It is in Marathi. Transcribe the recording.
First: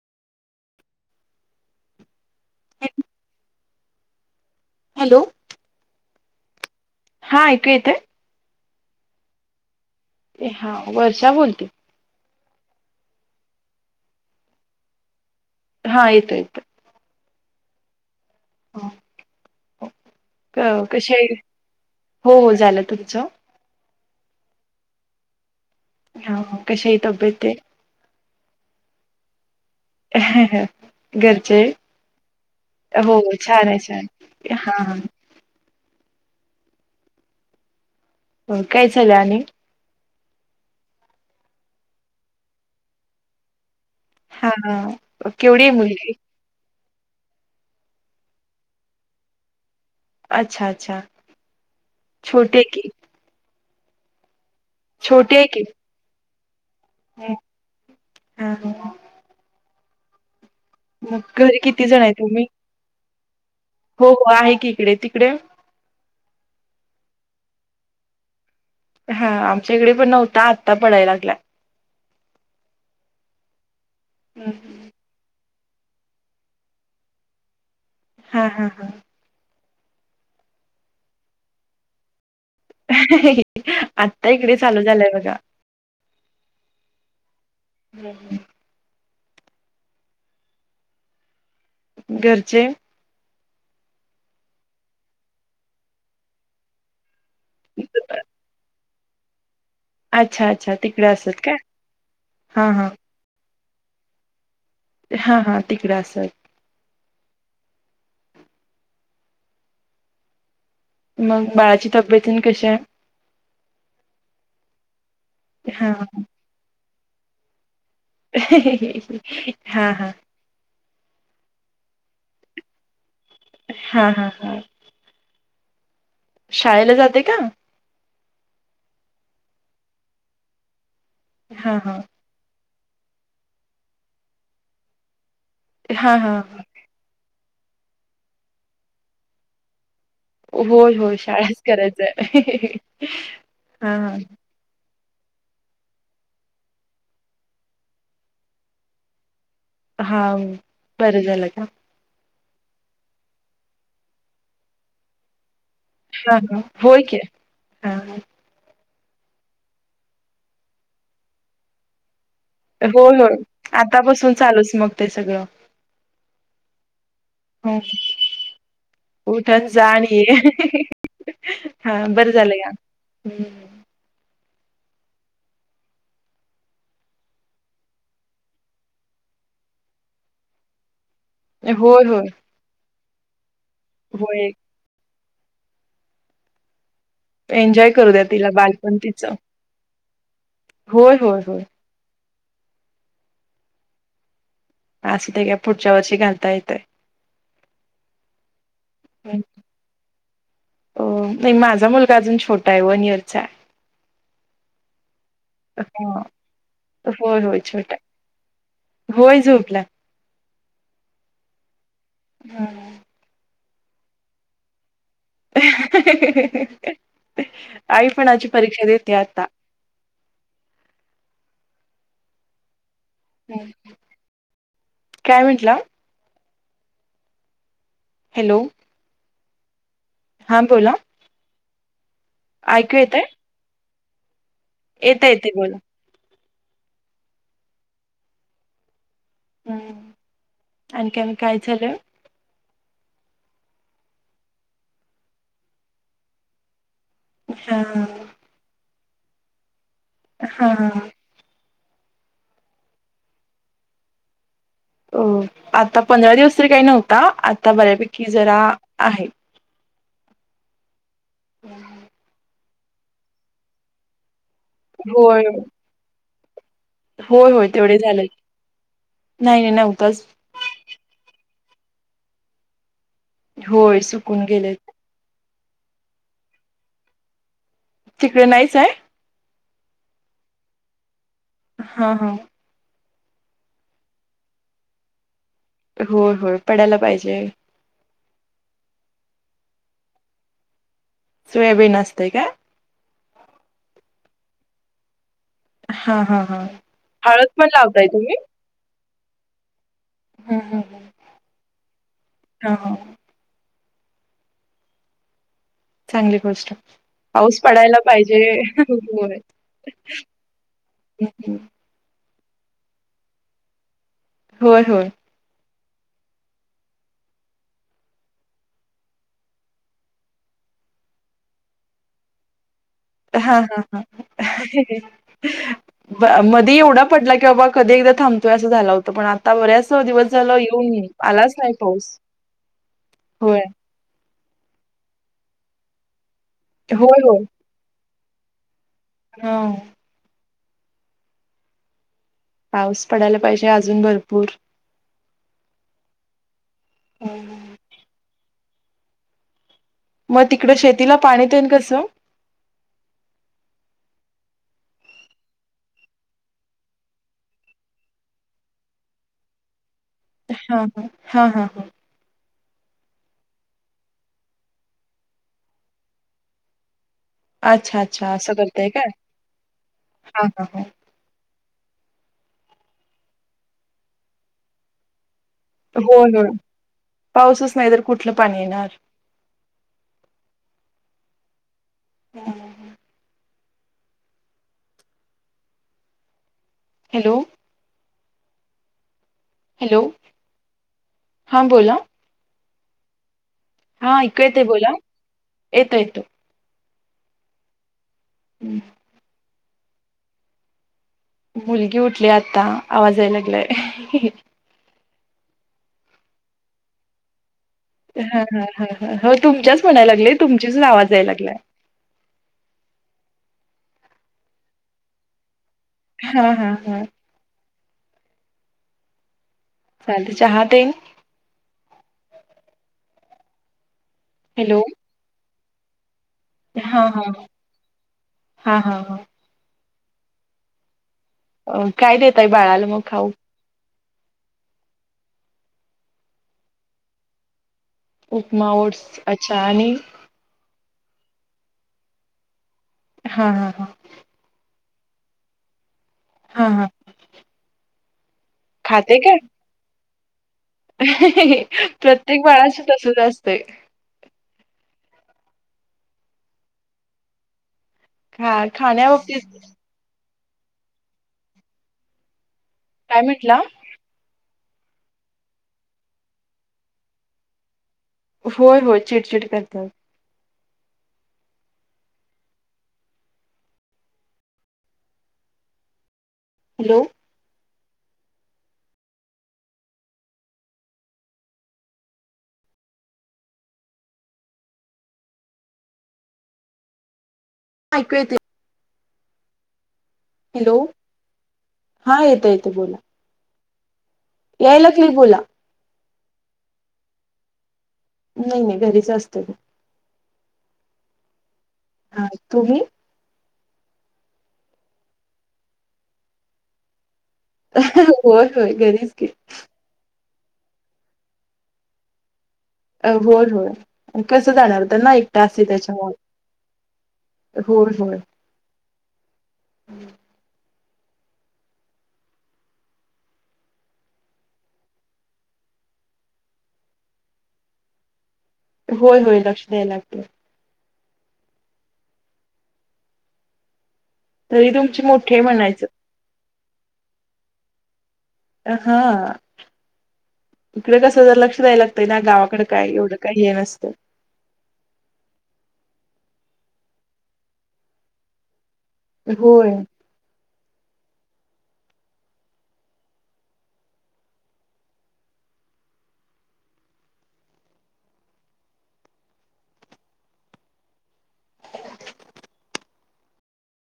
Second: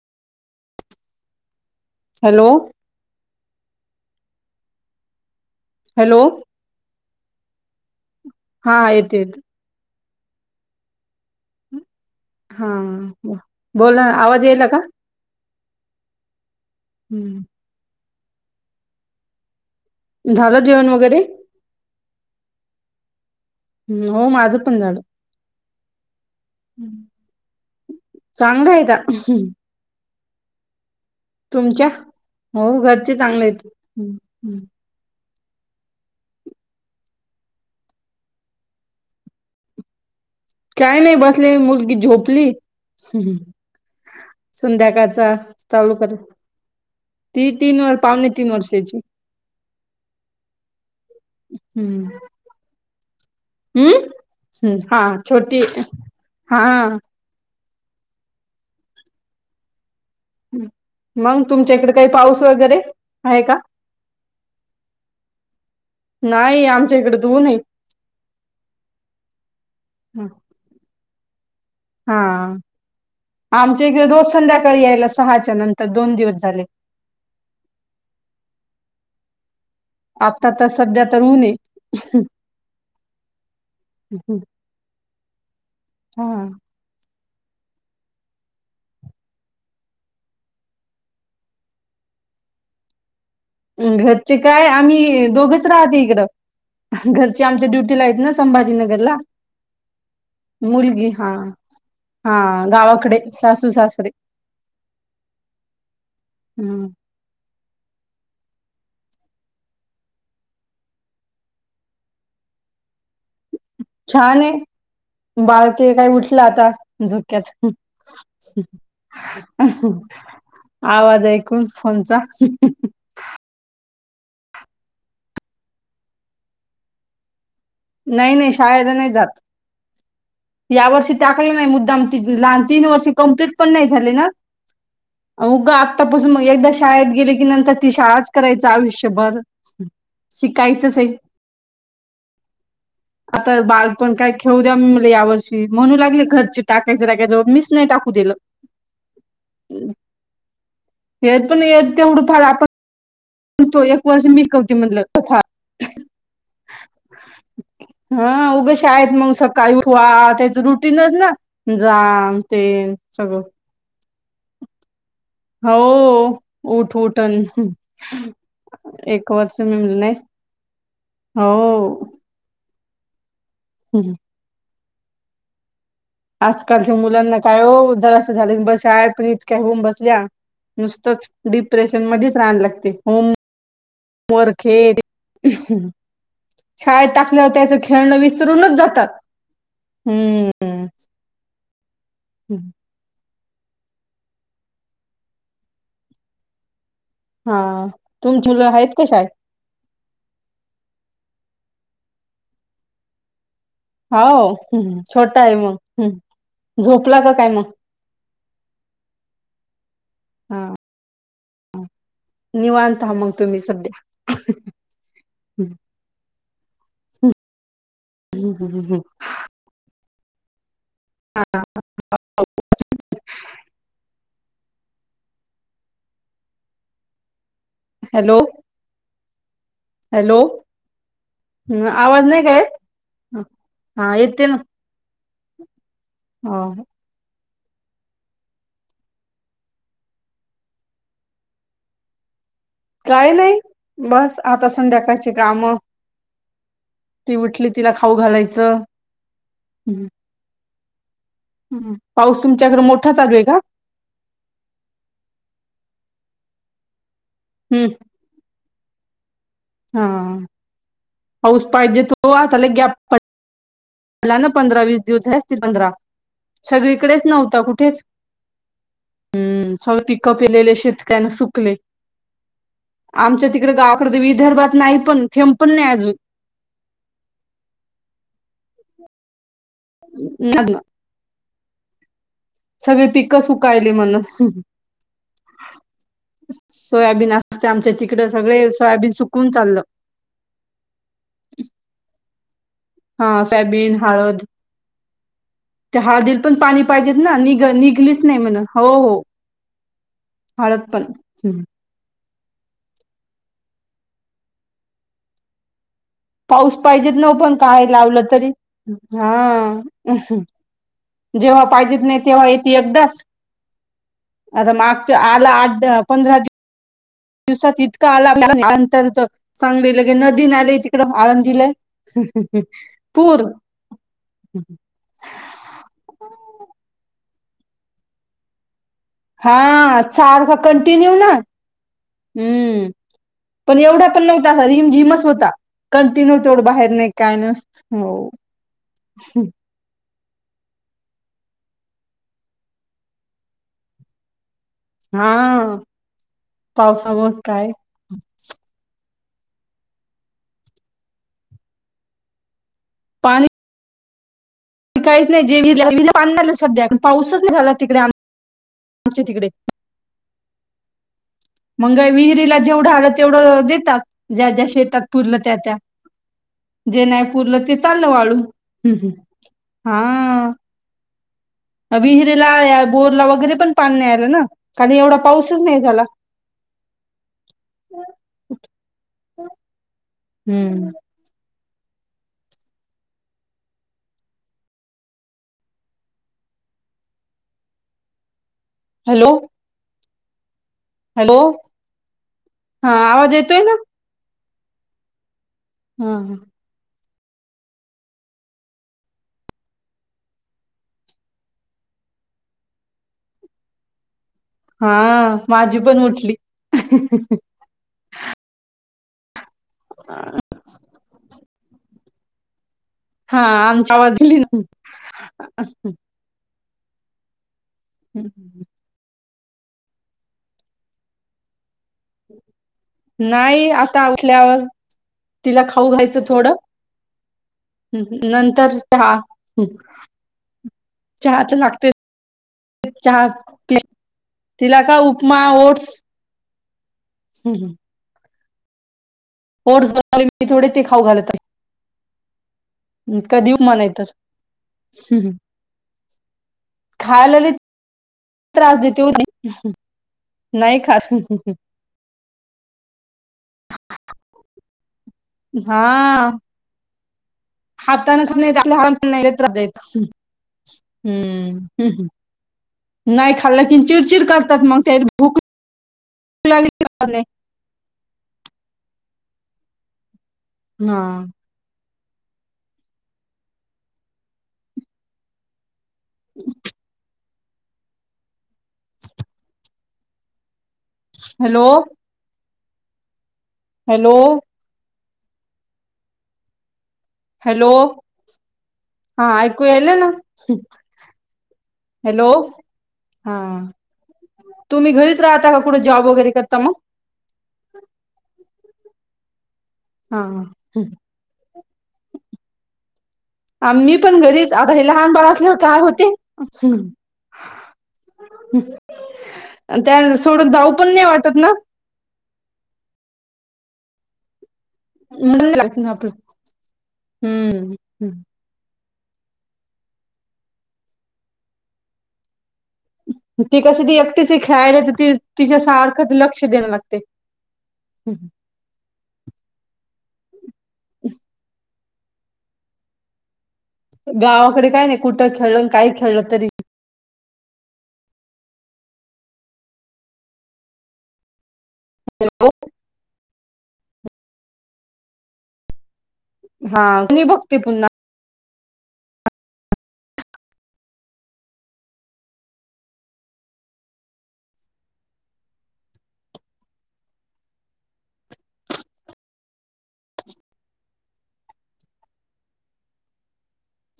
हॅलो. हॅलो. हॅलो. हा ऐकू येतेय. हा येत येत. ए हा वर्षा बोलते. हा बोला आवाज येला का. हा आयतयत. हम्म. हो झालं जेवण क वगैरे हो हो झालं तुमचं. ह् हो माझं पण झालं. हा कषायतबेत ते. चांगायता ह् ह ह घरचे तुमच्या हो घरचे चांगले छान आहे छान आहेत हा हो काय झालं आणि काय नाही बसले मुलगी झोपली हा हा संध्याकाळचा केवढी आहे चालू मुलगी? करे ती तीन व पावणे तीन वर्षाची अच्छा अच्छा छोटे क हम्म हम्म हा छोटी हा ह हा मग घरी तुमच्या किती इकडे जण काही आहे पाऊस तुम्ही? वगैरे आहे का हो हो आहे की इकडे तिकडे नाही आमच्या इकडे दोन आहे हा आमच्या इकडे पण नव्हता आत्ता पडायला लागला हा आमच्या इकडे रोज संध्याकाळी यायला सहाच्या नंतर दोन दिवस झाले हा हा हा आता तर सध्या तर होऊ नय आता इकडे चालू झालंय बघा हा हम् हम घरचे घरचे काय आम्ही दोघच राहते इकडं घर आमच्या डुटी ला आहेत ना संभाजीनगरला अच्छा अच्छा तिकडे मुलगी हा असत काय हा गावाकडे सासू सासरे हा हा तिकडें असत हम्म मग बाळाच्या तब्येतन कसे छान आहे हा बाळके काय उठलं आता झोक्यात अ हा हा आवाज ऐकून फोनचा हा हा हा शाळेला जाते का नाही नाही शाळला नाही जात या वर्षी टाकलं नाही हा हा मुद्दाम. लहान तीन वर्ष कंप्लीट पण नाही झाले ना उ ग हा आत्तापासून हा म एकदा शाळेत गेले की नंतर ती शाळाच करायचं आयुष्यभर होय शिकायचंच आहे होय शाळाच करायचंय आता हा बालपण हा काय ठेव द्या या वर्षी म्हणू लागले घरचे टाकायचे टाकायच्यावळ मीस नाही टाकू दिलं [inaudible] बरं हे झालं का पण य तेवढं फार आपण तो एक वर्ष मी कवती म्हधलं का हा हा होय क हा शाळेत मग सकाळी उ्हा त्याच रुटीनच ना जा ते होय होय सगळं आतापासून चालूच मग ते सगळं हो उठ उठन एक वर्ष उठन मी जा आणि मिलं हा बरं झालं का् हम् आजकालच्या मुलांना काय हो दरा झाले की बसय पणत काय होऊन बसल्या नुसतंच होय, डिप्रेशन होय, मध्येच राहान लागते हो होय. मर खेट शाळ ट आपल्याला त्याच एन्जॉय करू खेळण द्या तिला विसरूनच बालपण जातात तिचं. हम्म होय होय होय हम्म अस ते का पुढच्या वर्षी घालता येतय हा तुम झुल आहेत का शाळेत हो नाही माझा मुलगा अजून छोटा आहे वन इयरचा ह छोटा आहे मग हम् हा. झोपला का होय, काय होय मग छोटा होय झोपला हा हं. निवांत मग तुम्ही सध्या हंंंंहंं. आई पण अशी परीक्षा हम्म. देते आता हां हां काय म्हणटलं हॅलो हॅलो हा बोला. ह आवाज नाही का ऐकू येत हा येते ना येत येते बोला हो हम् आणिख काय झालं काय नाही बस आता संध्याकाळची काम ती उठली तिला हा, खाऊ घालायचं हं हा ह पाऊस तुमच्याकडे मोठा चालू हे का हो आता पंधरा दिवस तरी काही नव्हता आता हम्म बऱ्यापैकी जरा आहे हा पाऊस पाहिजे तो आताला गॅफ पड मला ना पंधरा वीस दिवस आहेच होय. ती पंधरा सगळी इकडेच होय नव्हतं होय कुठे. तेवढे झालेत नाही नाही सगळी नव्हताच पिके पेरलेले सगळेसुकले आमच्या तिकडे होय गावाकड सुकून विदर्भात गेलेत नाही पण थेंब पण नाही अजून तिकडे नाहीच आहे हं. नग हा हा सगळी पिक सुकायली म्हणून होय होय पडायला सोयाबीन पाहिजे असते आमच्या तिकड सगळे सोयाबीन सुकवून चाललं सोयाबीन असते का हा सोयाबीन हळद त्या हा हळदी हा पण हा. पाणी पाहिजेत ना हळद निघ पण लावताय निघलीच तुम्ही नाही म्हण हो हो हळद पण हा हा चांगली गोष्ट पाऊस पाहिजेत न पण पाऊस काय पडायला लावलं पाहिजे. तरी हा होय. हं हं. जेव्हा पाहिजेत नाही तेव्हा एकदाच. आता आला होय होय मागच्या आठ पंधरा दिव दिवसात इतकां आलांतर चांगलेलं की नदीन आले तिकडे आळंदीलंय ह हा हा हा मध्ये एवढा पडला की बाबा कधी एकदा थांबतोय असं झाला होत पण आता हा बऱ्याच दिवस झाल सारखा येऊन कंटिन्यू ना आलाच नाही पाऊस हम्म होय पण एवढा पण नव्हता रिम झिमच होता कंटिन्यू तेवढं बाहेर नाही होय काय होय नस हो हा पाऊस पडायला पाहिजे अजून भरपूर हा पावसामुळेच काय मग तिकडं शेतीला पाणी देईन कसं पाणीऽ काहीच नाही जे विज सध्या,, पाऊसच नाही झाला तिकडेऽ ग तिकडेऽ हा हा हा हा, हा मंग काय विहिरीला जेवढं आलं तेवढं देतात,, ज्या ज्या शेतात पुूरलं त्या त्याऽ जे नायपूरलं ते अच्छा चाललं अच्छा वाळू,,, असं करताय काय हम्् हा. विहिरीला, बोरला वगैरे पण पाणी नाही आलं ना,, खाली एवढा पाऊसच नाही झाला. होय पाऊसच नाही तर कुठलं पाणी येणार? हम, हम्म, हम ह,, हॅलो,,, हॅलो, हॅलो, हॅलो,, हा बोला हा आवाज येतोय ना? हा,, ऐकू येत बोला,,, येतो हा येतो. हम्, मुलगी उठली आता,, आवाज यायला लागलाय. हा,, माझी पण उठली. हा,, ह ह हो तुमच्याच म्हणायला लागलेय,,, तुमचीच आवाज याय लागलाय. हा,, आमच्या बाजीली ना. हा, हा, हा हम्, हम, चालतंय,, चहा येन? नाही,, आता उठल्यावर,, हॅलो तिला खाऊ घायचं थोडंऽ हा हा हम्,,, हा नंतर हा चहा. हा चहा तर अ, लागतोय,, काय देताय बाळाला मग चहा,, खाऊ तिला काय उपमा, ओट्स, हम्, ह, उपमा, ओट्स, अच्छा आणि ओट्स बनवले मी, थोडे ते खाऊ घालत आहे. हम्,, हा कधी हा उपमा हा नाही, नाही तर हम््ऽ हा,, हा, खायला लय त्रास देते खाते काय होऽ प्रत्येक बाळाच तसच असतंय. हा, हातान खा आपल्या खाण्याबाबतीत हऽऽ हम्म, हम्म, हम् काय नाही म्हटला खाल्लं कि चिडचिड करतात मग,, त्या भूक लागली नाहीऽ होय, होय,,, चिडचिड करतात. हा, ह, हॅलो,, हॅलो,, हॅलो,, हॅलो,, ऐकू येते हा ऐकू आल ना? हॅलो,, हा हॅलो येतं येतं बोला. हा,, यायला तुम्ही लागली घरीच बोला राहता का कुठे जॉब वगैरे करता मग? नाही, नाही घरीच असते. हा, ह्, हा,, तुम्ही? आ मी पण घरीच,, आता हे लहान बाळ असल्यावर काय होतेऽ होय होय घरीच गी त्या सोडून जाऊ पण नाही वाटत ना अ होय होय कसं जाणार त्यांना एकटा म्हणून असे लागत ना आपलं त्याच्यावर होय हम्म होय हम्म ती कशी ती एकटेस खेळायला तर ती तिच्यासारखं लक्ष देणं लागते हम ह होय होय लक्ष द्यायला लागत ह गावाकडे तरी काय नाही तुमची कुठं मोठे खेळलं म्हणायचं काय खेळलं तरी हा इकडे कस ज लक्ष द्यायला लागतय ना गावाकडे काय एवढं काही हे नसतं हा की बघते पुन्हा होय